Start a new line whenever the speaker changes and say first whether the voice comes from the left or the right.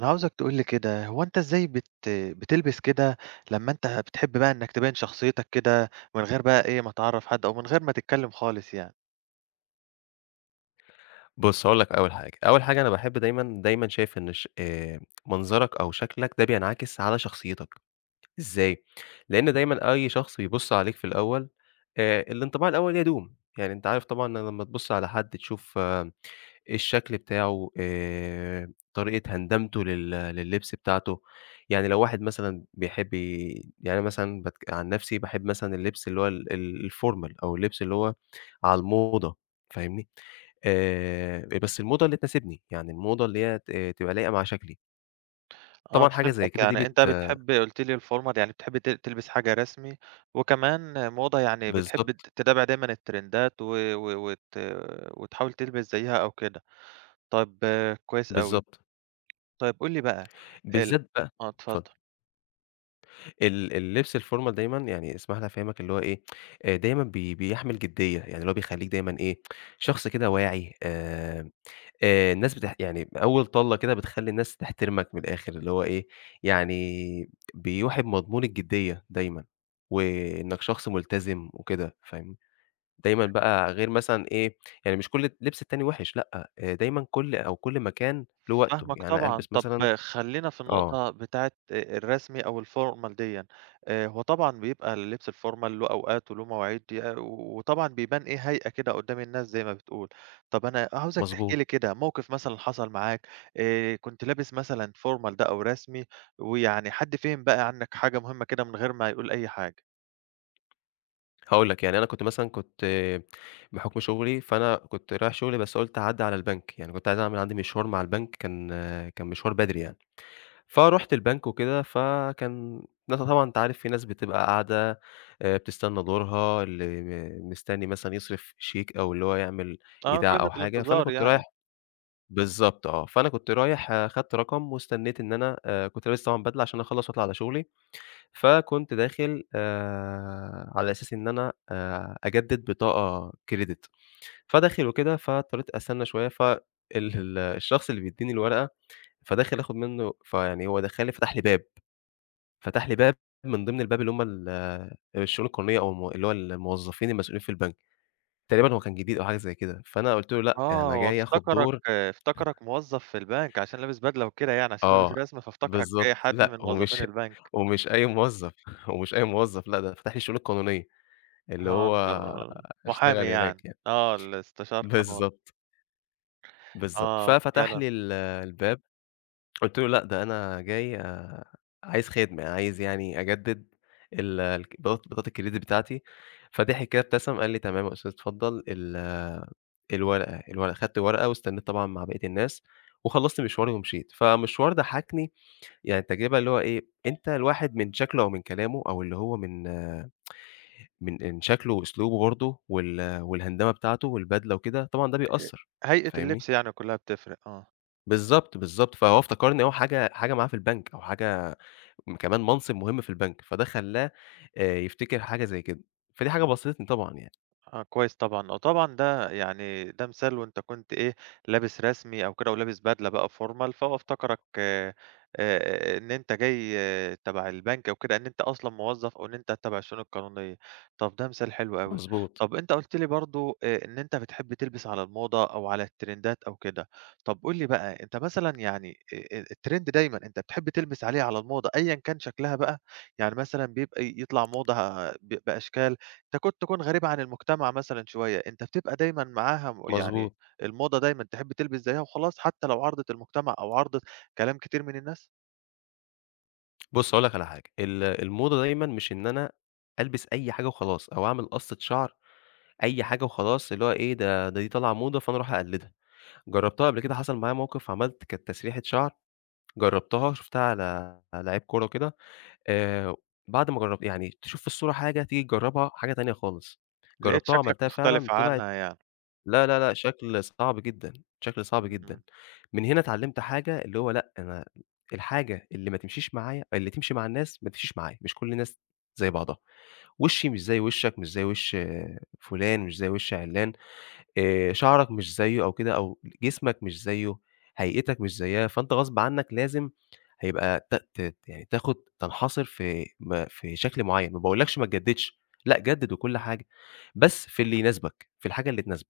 right: أنا عاوزك تقول لي كده، هو أنت إزاي بتلبس كده لمّا أنت بتحب بقى إنك تبيّن شخصيتك كده من غير بقى إيه، ما تعرّف حد أو من غير ما تتكلّم خالص يعني؟
left: بُص، هاقول لك أول حاجة، أول حاجة أنا باحب دايمًا، دايمًا شايف إن ش منظرك أو شكلك ده بينعكس على شخصيتك. إزاي؟ لإن دايمًا أي شخص بيبُص عليك في الأول. الانطباع الأول يدوم. يعني أنت عارف طبعًا إن لمّا تبُص على حد تشوف الشكل بتاعه، طريقة هندامته لللبس بتاعته. يعني لو واحد مثلًا بيحب يعني أنا مثلًا بتك عن نفسي باحب مثلًا اللبس اللي هو ال ال الformal أو اللبس اللي هو على الموضة. فاهمني؟ بس الموضة اللي تناسبني، يعني الموضة اللي هي ت آه، تبقى لايقة مع شكلي.
right: آه
left: طبعًا حاجة زي
right: فهمتك،
left: كده دي
right: يعني أنت بتحب قُلت لي الformal يعني بتحب تلبس حاجة رسمي، وكمان موضة يعني بتحب
left: بالضبط،
right: تتابع دايمًا الترندات و وتحاول تلبس زيّها أو كده. طيب آه، كويس أوي،
left: بالضبط،
right: طيب قُل لي بقى ال
left: بالذات بقى.
right: آه
left: اتفضل.
right: اتفضل.
left: اللبس الformal دايمًا يعني اسمح لي أفهمك اللي هو إيه. دايمًا بيحمل جدية، يعني اللي هو بيخلّيك دايمًا إيه، شخص كده واعي. الناس يعني أول طَلّة كده بتخلّي الناس تحترمك من الآخر، اللي هو إيه، يعني بيوحي بمضمون الجدية دايمًا، وإنك شخص ملتزم وكده فاهمني. دايمًا بقى غير مثلًا إيه، يعني مش كل اللبس التاني وِحِش لأ. دايمًا كل أو كل مكان له وقته.
right: فاهمك
left: يعني أنا
right: طبعًا.
left: ألبس مثلًا
right: طب خلّينا في
left: آه،
right: النقطة بتاعة الرسمي أو الformal ديًّا. هو طبعًا بيبقى اللبس الformal له أوقات وله مواعيد وطبعًا بيبان إيه، هيئة كده قدّام الناس زي ما بتقول. طب أنا عاوزك تحكي
left: مضبوط.
right: لي كده موقف مثلًا حصل معاك، كنت لابس مثلًا formal ده أو رسمي ويعني حد فِهم بقى عنّك حاجة مهمة كده من غير ما يقول أي حاجة؟
left: هاقول لك، يعني أنا كنت مثلًا كنت بحُكم شغلي، فأنا كنت رايح شغلي بس قُلت أعدّي على البنك. يعني كنت عايز أعمل عندي مشوار مع البنك، كان مشوار بدري يعني. فرُحت البنك وكده، فكان ناس طبعًا أنت عارف في ناس بتبقى قاعدة بتستنى دورها، اللي مستني مثلًا يصرف شيك أو اللي هو يعمل
right: آه،
left: إيداع أو
right: قيمة
left: حاجة. فأنا
right: الانتظار
left: كنت
right: يعني.
left: رايح بالضبط آه، فأنا كنت رايح آه، خدت رقم واستنيت إن أنا كنت لابس طبعًا بدلة عشان أخلّص وأطلع على شغلي. فكنت داخل على أساس إن أنا أجدد بطاقة credit. فداخل وكده، فاضطريت أستنى شوية. ف ال ال الشخص اللي بيدّيني الورقة، فداخل آخد منه فيعني هو دخّلني فتح لي باب، فتح لي باب من ضمن الباب اللي هم الشؤون القانونية أو اللي هو الموظفين المسؤولين في البنك. تقريبا هو كان جديد أو حاجة زي كده. فأنا قُلت له: "لأ،
right: آه،
left: أنا
right: هو
left: جاي آخد
right: افتكرك
left: دور".
right: افتكرك موظف في البنك عشان لابس بدلة وكده يعني، عشان لابس
left: آه،
right: رسمي فافتكرك إيه،
left: بالضبط،
right: حد
left: لأ
right: من موظفين
left: ومش
right: البنك.
left: ومش أي موظف، ومش أي موظف، لأ ده فتح لي الشؤون القانونية اللي هو
right: هاندر محامي
left: أشتغل
right: يعني،
left: هناك يعني.
right: آه، الاستشار قانون،
left: بالضبط، بالضبط.
right: آه،
left: ففتح
right: فعلًا
left: لي الباب. قُلت له: "لأ، ده أنا جاي عايز خدمة، عايز يعني أجدد ال الك بط بطاقة الcredit بتاعتي." فضحك كده، ابتسم، قال لي: "تمام يا أستاذ، اتفضل ال آه، الورقة، الورقة." خدت الورقة واستنيت طبعًا مع بقية الناس وخلّصت مشواري ومشيت. فمشوار ضحّكني. يعني التجربة اللي هو إيه، أنت الواحد من شكله أو من كلامه أو اللي هو من من إن شكله وأسلوبه برضه والهندامة بتاعته والبدلة وكده، طبعًا ده بيأثّر.
right: هيئة
left: فاهمني؟
right: اللبس يعني كلّها بتفرق، آه.
left: بالضبط، بالضبط. فهو افتكرني أهو حاجة معاه في البنك أو حاجة كمان منصب مهم في البنك. فده خلّاه يفتكر حاجة زي كده. فدي حاجة بسطتني طبعًا يعني.
right: آه كويس طبعًا، آه طبعًا ده يعني ده مثال وأنت كنت إيه، لابس رسمي أو كده ولابس بدلة بقى formal فهو افتكرك إن أنت جاي آه، تبع البنك أو كده، إن أنت أصلًا موظف أو إن أنت تبع الشؤون القانونية. طب ده مثال حلو أوي.
left: مضبوط،
right: طب أنت قُلت لي برضه إن أنت بتحب تلبس على الموضة أو على الترندات أو كده، طب قُل لي بقى أنت مثلًا يعني الtrend دايمًا أنت بتحب تلبس عليه على الموضة أيًا كان شكلها بقى؟ يعني مثلًا بيبقى يطلع موضة آه، بأشكال تكاد تكون غريبة عن المجتمع مثلًا شوية، أنت بتبقى دايمًا معاها
left: مضبوط.
right: يعني الموضة دايمًا تحب تلبس زيها وخلاص، حتى لو عارضت المجتمع أو عارضت كلام كتير من الناس،
left: بُص هاقول لك على حاجة، الموضة دايمًا مش إن أنا ألبس أي حاجة وخلاص أو أعمل قَصّة شعر أي حاجة وخلاص، اللي هو إيه ده ده دي طالعة موضة فأنا أروح أقلّدها. جرّبتها قبل كده، حصل معايا موقف عملت كانت تسريحة شعر جرّبتها، شُفتها على لعيب كورة وكده. آآ بعد ما جرّبت يعني تشوف في الصورة حاجة، تيجي تجرّبها حاجة تانية خالص.
right: لقيت
left: جرّبتها
right: شكلك
left: وعملتها فعلًا،
right: مختلف
left: طلعت
right: عنها يعني.
left: لا، لا، لأ، شكل صعب جدًا، شكل صعب جدًا.
right: إمم.
left: من هنا اتعلّمت حاجة، اللي هو لأ، أنا الحاجة اللي ما تمشيش معايا اللي تمشي مع الناس، ما تمشيش معايا. مش كل الناس زي بعضها. وشّي مش زي وشّك، مش زي وش فلان، مش زي وش عِلّان. شعرك مش زيه أو كده أو جسمك مش زيه، هيئتك مش زيّها. فأنت غصب عنّك لازم هيبقى ت ت يعني تاخد تنحصر في شكل معيّن. ما باقولكش ما تجددش، لأ جدد وكل حاجة، بس في اللي يناسبك، في الحاجة اللي تناسبك.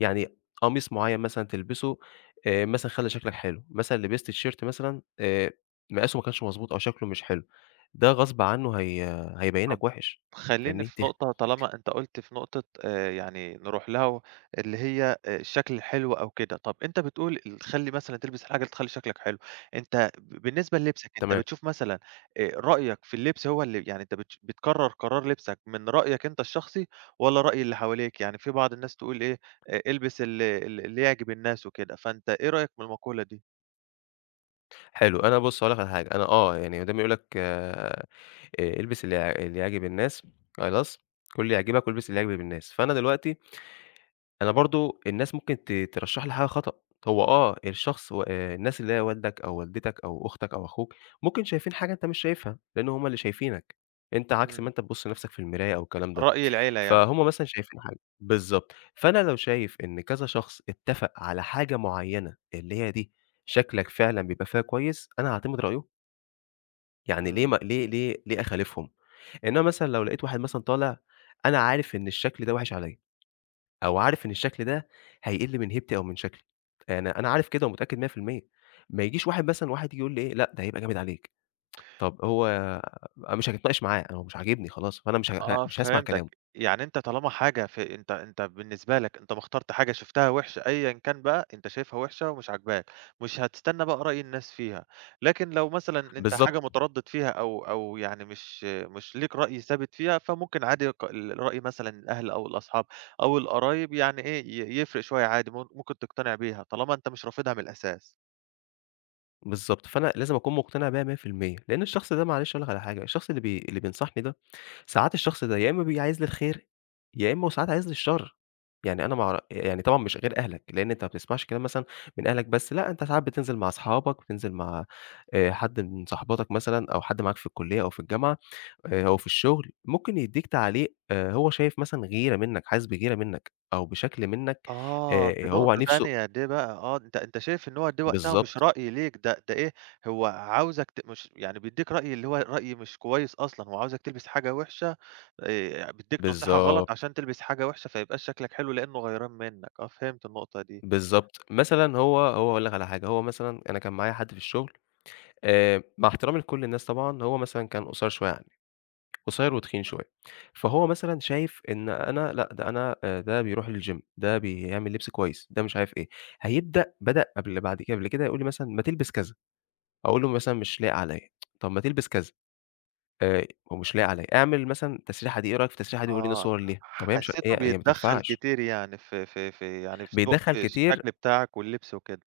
left: يعني قميص معيّن مثلًا تلبسه مثلًا خلّى شكلك حلو. مثلًا لبست تيشيرت مثلًا مقاسه ما كانش مضبوط أو شكله مش حلو، ده غصب عنّه هيبيّنك وِحِش.
right: خلّيني
left: فاهمني؟
right: في نقطة طالما أنت قُلت في نقطة يعني نروح لها و اللي هي الشكل الحلو أو كده، طب أنت بتقول تخلّي مثلًا تلبس الحاجة اللي تخلّي شكلك حلو، أنت بالنسبة للبسك أنت
left: تمام.
right: بتشوف مثلًا رأيك في اللبس هو اللي يعني أنت بتقرّر قرار لبسك من رأيك أنت الشخصي والّا رأي اللي حواليك؟ يعني في بعض الناس تقول إيه، البس ال ال اللي يعجب الناس وكده، فأنت إيه رأيك من المقولة دي؟
left: حلو. أنا بُص هاقول لك على حاجة، أنا آه، يعني ما دام يقول لك البس اللي يعجب الناس خلاص. كُل اللي يعجبك والبس اللي يعجب الناس. فأنا دلوقتي أنا برضه الناس ممكن ترشّح لي حاجة خطأ. هو آه الشخص و الناس اللي هي والدك أو والدتك أو أختك أو أخوك ممكن شايفين حاجة أنت مش شايفها، لإن هم اللي شايفينك. أنت عكس ما
right: إمم،
left: أنت بتبُص لنفسك في المراية أو الكلام ده.
right: رأي العيلة يعني،
left: فهُم مثلًا شايفين حاجة بالضبط. فأنا لو شايف إن كذا شخص اتفق على حاجة معيّنة اللي هي دي شكلك فعلًا بيبقى فيها كويس، أنا هاعتمد رأيهم. يعني ليه
right: إمم.
left: ما ليه ليه ليه أخالفهم؟ إنما مثلًا لو لقيت واحد مثلًا طالع، أنا عارف إن الشكل ده وِحِش عليّا، أو عارف إن الشكل ده هيقِل من هيبتي أو من شكلي. يعني أنا عارف كده ومتأكد 100%. ما يجيش واحد مثلًا واحد يجي يقول لي إيه، لأ ده هيبقى جامد عليك، طب هو أنا مش هاتناقش معاه. انا هو مش عاجبني خلاص، فأنا
right: آه
left: مش هاسمع
right: فهمتك،
left: كلامه،
right: يعني أنت طالما حاجة في أنت بالنسبة لك أنت ما اخترت حاجة شُفتها وِحشة أيًا كان بقى، أنت شايفها وِحشة ومش عاجباك، مش هتستنى بقى رأي الناس فيها، لكن لو مثلًا أنت حاجة
left: بالضبط.
right: متردد فيها أو يعني مش ليك رأي ثابت فيها، فممكن عادي الرأي مثلًا الأهل أو الأصحاب أو القرايب يعني إيه، يفرق شوية عادي، ممكن تقتنع بيها طالما أنت مش رافضها من الأساس.
left: بالضبط، فأنا لازم أكون مقتنع بيها 100% لأن الشخص ده معلش أقول لك على حاجة، الشخص اللي اللي بينصحني ده، ساعات الشخص ده يا إمّا بيبقى عايز لي الخير، يا إمّا وساعات عايز لي الشر. يعني أنا ما أعر يعني طبعًا مش غير أهلك. لأن أنت ما بتسمعش كلام مثلًا من أهلك بس، لأ أنت ساعات بتنزل مع أصحابك، بتنزل مع حد من صاحباتك مثلًا أو حد معاك في الكلية أو في الجامعة أو في الشغل. ممكن يدّيك تعليق هو شايف مثلًا غيرة منك، حاسس بغيرة منك أو بشكل منك
right: آه، دي
left: هو
right: نقطة
left: نِفْسه
right: تانية، دي بقى آه، أنت شايف إن هو ده وقتها مش
left: بالضبط،
right: رأي ليك، ده إيه، هو عاوزك مش يعني بيدّيك رأي اللي هو رأي مش كويس أصلًا، هو عاوزك تلبس حاجة وِحشة بيدّيك نصيحة غلط
left: بالضبط.
right: عشان تلبس حاجة وِحشة، فيبقاش شكلك حلو لإنه غيران منّك، آه، فهمت النقطة دي،
left: بالضبط. مثلًا هو هاقول لك على حاجة، هو مثلًا أنا كان معايا حد في الشغل مع احترامي لكل الناس طبعًا. هو مثلًا كان قصير شوية عني، قصير وتخين شوية. فهو مثلًا شايف إن أنا لأ، ده أنا ده بيروح الgym، ده بيعمل لبس كويس، ده مش عارف إيه. هيبدأ بدأ قبل بعد كده قبل كده يقول لي مثلًا: "ما تلبس كذا." أقول له مثلًا: "مش لايق عليَّ." "طب ما تلبس كذا." "هو مش لايق عليَّ." "اعمل مثلًا التسريحة دي، إيه رأيك في التسريحة دي؟" ويوريني
right: آه،
left: صور ليها. طب هي مش
right: حسّيته
left: هي ما
right: بيتدخّل
left: تنفعش.
right: كتير يعني في يعني في سلوك
left: بيدخّل
right: في
left: كتير
right: الشكل بتاعك واللبس وكده.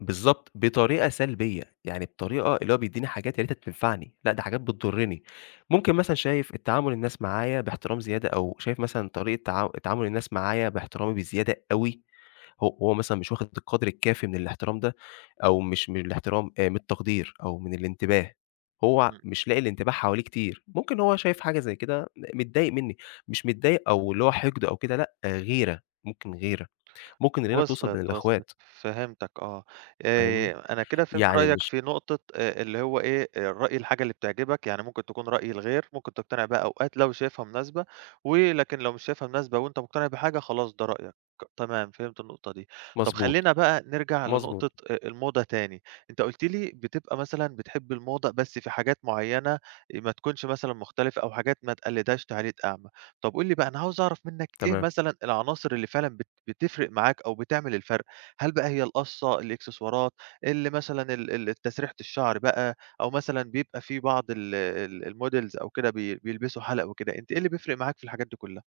left: بالضبط، بطريقة سلبية. يعني
right: إمم،
left: بطريقة اللي هو بيدّيني حاجات يا ريتها تنفعني، لأ ده حاجات بتضرني. ممكن مثلًا شايف التعامل الناس معايا باحترام زيادة أو شايف مثلًا طريقة تعامل الناس معايا باحترامي بزيادة أوي. هو مثلًا مش واخد القدر الكافي من الاحترام ده أو مش من الاحترام من التقدير أو من الانتباه. هو
right: إمم.
left: مش لاقي الانتباه حواليه كتير، ممكن هو شايف حاجة زي كده متضايق منّي. مش متضايق أو اللي هو حقد أو كده لأ، آه، غيرة، ممكن غيرة، ممكن الغيرة بتوصل
right: وصلت،
left: بين
right: وصلت،
left: الإخوات.
right: فهمتك آه،
left: فاهمني؟
right: أنا كده فهمت
left: يعني
right: رأيك
left: مش
right: في نقطة اللي هو إيه، آه، الرأي الحاجة اللي بتعجبك، يعني ممكن تكون رأي الغير، ممكن تقتنع بها أوقات لو شايفها مناسبة، ولكن لو مش شايفها مناسبة وأنت مقتنع بحاجة خلاص ده رأيك، تمام فهمت النقطة دي. طب
left: مضبوط،
right: خلّينا بقى نرجع
left: مضبوط،
right: لنقطة الموضة تاني، أنت قُلت لي بتبقى مثلًا بتحب الموضة بس في حاجات معينة ما تكونش مثلًا مختلفة أو حاجات ما تقلدهاش تعليد أعمى. طب قُل لي بقى، أنا عاوز أعرف منّك إيه
left: تمام.
right: مثلًا العناصر اللي فعلًا بتفرق معاك أو بتعمل الفرق؟ هل بقى هي القَصّة، الإكسسوارات، اللي مثلًا ال ال تسريحة الشعر بقى، أو مثلًا بيبقى في بعض ال ال الmodels أو كده بيلبسوا حَلَق وكده، أنت إيه اللي بيفرق معاك في الحاجات دي كلّها؟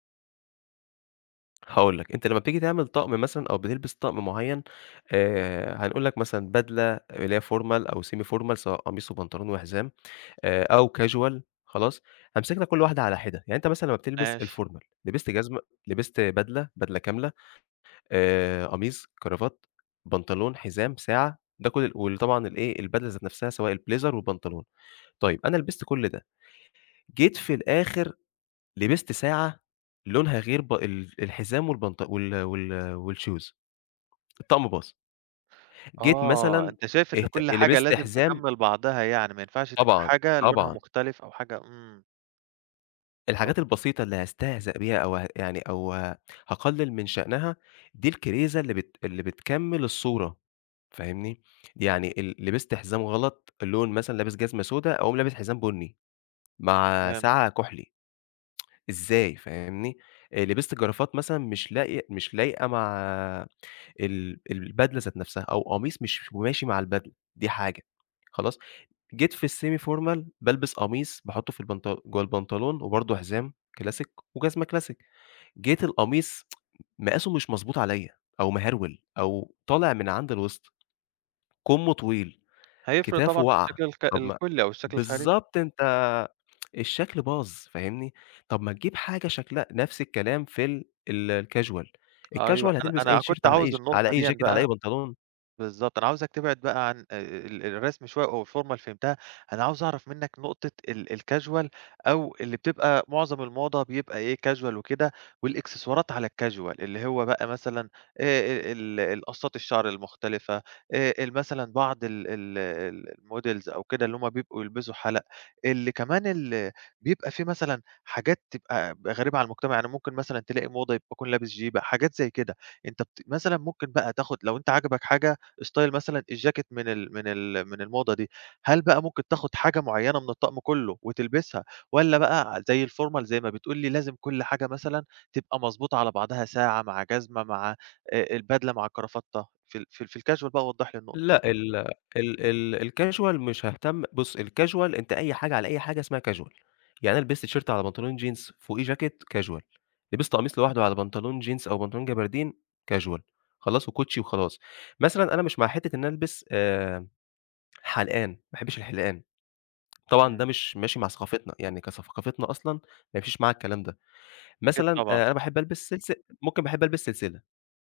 left: هاقول لك، أنت لمّا بتيجي تعمل طقم مثلًا أو بتلبس طقم معيّن هنقول لك مثلًا بدلة اللي هي formal أو semi formal سواء قميص وبنطلون وحزام، أو casual خلاص. هَمسكنا كل واحدة على حِدة. يعني أنت مثلًا لمّا بتلبس
right: ماشي.
left: الformal لبست جزمة، لبست بدلة، بدلة كاملة، قميص، كرافات، بنطلون، حزام، ساعة. ده كل وطبعًا الإيه، البدلة ذات نفسها سواء البليزر والبنطلون. طيب أنا لبست كل ده. جيت في الآخر لبست ساعة لونها غير ب ال الحزام والبنط والshoes، الطقم باظ. جيت
right: آه،
left: مثلًا
right: أنت شايف إن كل حاجة
left: لبست
right: لازم
left: حزام،
right: تكمّل بعضها يعني، ما ينفعش تبقى
left: طبعًا،
right: حاجة لونها
left: طبعًا.
right: مختلف أو حاجة إمم، نق
left: الحاجات البسيطة اللي هاستهزأ بيها أو ه يعني أو ه هاقلل من شأنها، دي الكريزة اللي بتكمّل الصورة. فاهمني؟
right: إمم،
left: يعني لبست حزام غلط، اللون مثلًا لابس جزمة سودا أقوم لابس حزام بُني، مع
right: فهمت،
left: ساعة كُحْلي،
right: إمم.
left: إزاي فاهمني؟ لبست جرافات مثلًا مش لاقية مش لايقة مع البدلة ذات نفسها أو قميص مش ماشي مع البدلة، دي حاجة. خلاص؟ جيت في الsemi-formal بالبس قميص باحطه في جوه البنطلون وبرضه حزام كلاسيك وجزمة كلاسيك. جيت القميص مقاسه مش مضبوط عليَّ أو مهرول أو طالع من عند الوسط، كمّه طويل،
right: هيفرق
left: كتافه
right: طبعًا في
left: واقعة.
right: الشكل
left: طب ما
right: الكُلّي أو الشكل الخارجي.
left: بالضبط أنت الشكل باظ فاهمني؟ طب ما تجيب حاجة شكلها نفس الكلام في ال ال الcasual.
right: أيوه،
left: الcasual
right: أنا
left: هتلبس أي
right: أنا
left: تيشيرت
right: كنت
left: على أي
right: عاوز
left: على
right: النقطة
left: أي
right: ديًا
left: جاكيت على أي
right: بقى
left: بنطلون.
right: بالضبط، أنا عاوزك تبعد بقى عن ال الرسم شوية أو الformal فهمتها، أنا عاوز أعرف منّك نقطة الcasual أو اللي بتبقى معظم الموضة بيبقى إيه casual وكده، والإكسسوارات على الcasual اللي هو بقى مثلًا آآ القصّات الشعر المختلفة، ال مثلًا بعض ال ال الmodels أو كده اللي هُم بيبقوا يلبسوا حَلَق، اللي كمان ال بيبقى في مثلًا حاجات تبقى غريبة على المجتمع، يعني ممكن مثلًا تلاقي موضة يبقى يكون لابس جيبة، حاجات زي كده، أنت مثلًا ممكن بقى تاخد لو أنت عاجبك حاجة style مثلًا الجاكيت من الموضة دي، هل بقى ممكن تاخد حاجة معيّنة من الطقم كلّه وتلبسها، والّا بقى زي الformal زي ما بتقول لي لازم كل حاجة مثلًا تبقى مضبوطة على بعضها ساعة مع جزمة مع البدلة مع الكرافتة، في الcasual بقى وضّح لي النقطة دي؟
left: لأ ال ال ال الcasual مش هاهتم، بُص الcasual أنت أي حاجة على أي حاجة اسمها casual. يعني أنا لبست تيشيرت على بنطلون جينز فوقيه جاكيت casual، لبست قميص لوحده على بنطلون جينز أو بنطلون جبردين casual، خلاص وكوتشي وخلاص. مثلًا أنا مش مع حتّة إن أنا ألبس حلقان، ما باحبش الحلقان. طبعًا ده
right: إمم،
left: مش ماشي مع ثقافتنا، يعني كثقافتنا أصلًا ما يمشيش معاها الكلام ده.
right: أكيد
left: مثلًا
right: طبعًا،
left: أنا باحب ألبس ممكن باحب ألبس سلسلة.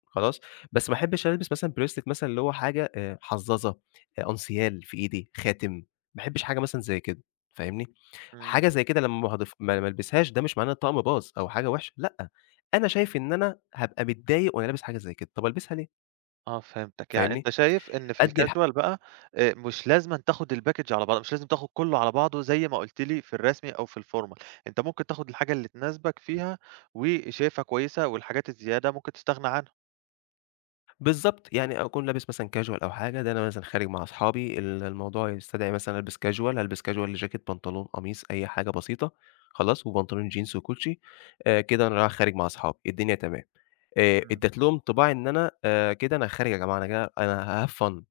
left: خلاص. بس ما أحبش ألبس مثلًا bracelet مثلًا اللي هو حاجة حظّاظة، أنسيال في إيدي، خاتم. ما أحبش حاجة مثلًا زي كده. فاهمني؟
right: إمم.
left: حاجة زي كده لمّا هاضيف ما ما ألبسهاش ده مش معناه إن الطقم باظ أو حاجة وحشة، لأ. أنا شايف إن أنا هابقى متضايق وأنا لابس حاجة زي كده، طَب ألبسها ليه؟
right: آه فهمتك، يعني
left: فاهمني؟
right: أنت شايف إن في
left: أدّي الح
right: الcasual بقى مش لازمًا تاخد الpackage على بعضه، مش لازم تاخد كلّه على بعضه زي ما قُلت لي في الرسمي أو في الformal، أنت ممكن تاخد الحاجة اللي تناسبك فيها وشايفها كويسة والحاجات الزيادة ممكن تستغنى عنها.
left: بالضبط. يعني أكون لابس مثلًا casual أو حاجة، ده أنا مثلًا خارج مع أصحابي الموضوع يستدعي مثلًا ألبس casual. هالبس casual جاكيت، بنطلون، قميص، أي حاجة بسيطة، خلاص. وبنطلون جينز وكوتشي. كده أنا رايح خارج مع أصحابي، الدنيا تمام.
right: إمم،
left: ادّت لهم طِباع إن أنا كده أنا خارج يا جماعة. أنا جاي أنا هاhave fun.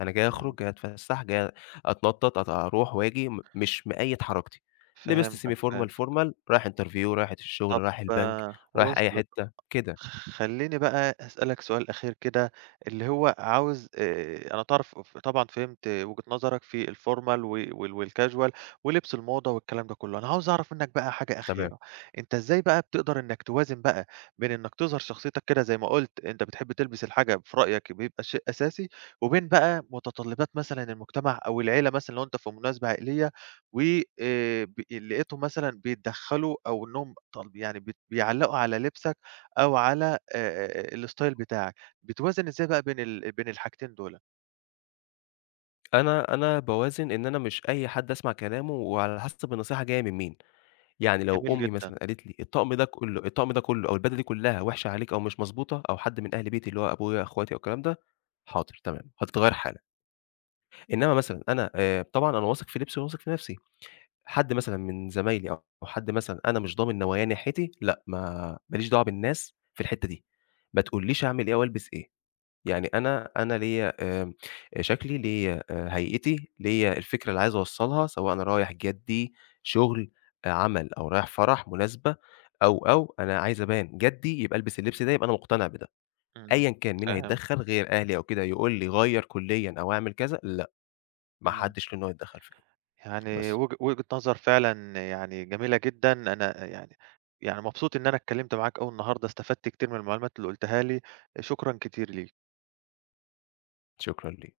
left: أنا جاي أخرج،
right: إمم.
left: جاي أتفسّح، جاي أتنطّط، أروح وآجي. مش مقيّد حركتي. لبست
right: فهمتك،
left: semi formal،
right: فهمتك.
left: formal، رايح interview، رايح الشغل،
right: طب
left: رايح البنك،
right: آه،
left: رايح أي
right: وصلت.
left: حتّة، كده،
right: خلّيني بقى أسألك سؤال أخير كده، اللي هو عاوز أنا تعرف طبعًا فهمت وجهة نظرك في الformal و والcasual ولبس الموضة والكلام ده كُلّه، أنا عاوز أعرف منّك بقى حاجة
left: تمام.
right: أخيرة، أنت إزاي بقى بتقدر إنّك توازن بقى بين إنّك تظهر شخصيتك كده زي ما قُلت، أنت بتحب تلبس الحاجة في رأيك بيبقى شيء أساسي، وبين بقى متطلبات مثلًا المجتمع أو العيلة مثلًا لو أنت في مناسبة عائلية و لقيتهم مثلًا بيتدخّلوا أو إنّهم طالب يعني بيعلّقوا على لبسك أو على آآ الstyle بتاعك، بتوازن إزاي بقى بين الحاجتين دُولة؟
left: أنا باوازن إن أنا مش أي حد أسمع كلامه، وعلى حسب النصيحة جاية من مين. يعني لو
right: جميل
left: أمي
right: جدًا،
left: مثلًا قالت لي الطقم ده كُلّه أو البدلة دي كُلّها وِحشة عليك أو مش مضبوطة، أو حد من أهل بيتي اللي هو أبويا، أخواتي أو الكلام ده، حاضر تمام، هتتغيّر حالًا. إنّما مثلًا أنا طبعًا أنا واثق في لبسي وواثق في نَفْسي، حد مثلًا من زمايلي أو حد مثلًا أنا مش ضامن نواياه ناحيتي، لأ ما ما ليش دعوة بالناس في الحتّة دي. ما تقولّيش أعمل إيه وألبس إيه. يعني أنا ليّا آمم شكلي، ليّا هيئتي، ليّا الفكرة اللي عايز أوصّلها سواء أنا رايح جَدّي شُغل، آه، عمل، أو رايح فرح، مناسبة، أو، أو، أنا عايز أبان جَدّي يبقى ألبس اللبس ده، يبقى أنا مقتنع بده.
right: إمم،
left: أيًا كان مين
right: فاهم،
left: هيتدخّل غير أهلي أو كده يقول لي غيّر كُليًا أو اعمل كذا، لأ. ما
right: إمم،
left: حدّش له إن هو يتدخّل في كده،
right: يعني
left: بس
right: وجهة نظر فعلًا يعني جميلة جدًا، أنا يعني يعني مبسوط إن أنا اتكلمت معاك أوي النهارده، استفدت كتير من المعلومات اللي قُلتها لي، شكرًا كتير ليك.
left: شكرًا ليك.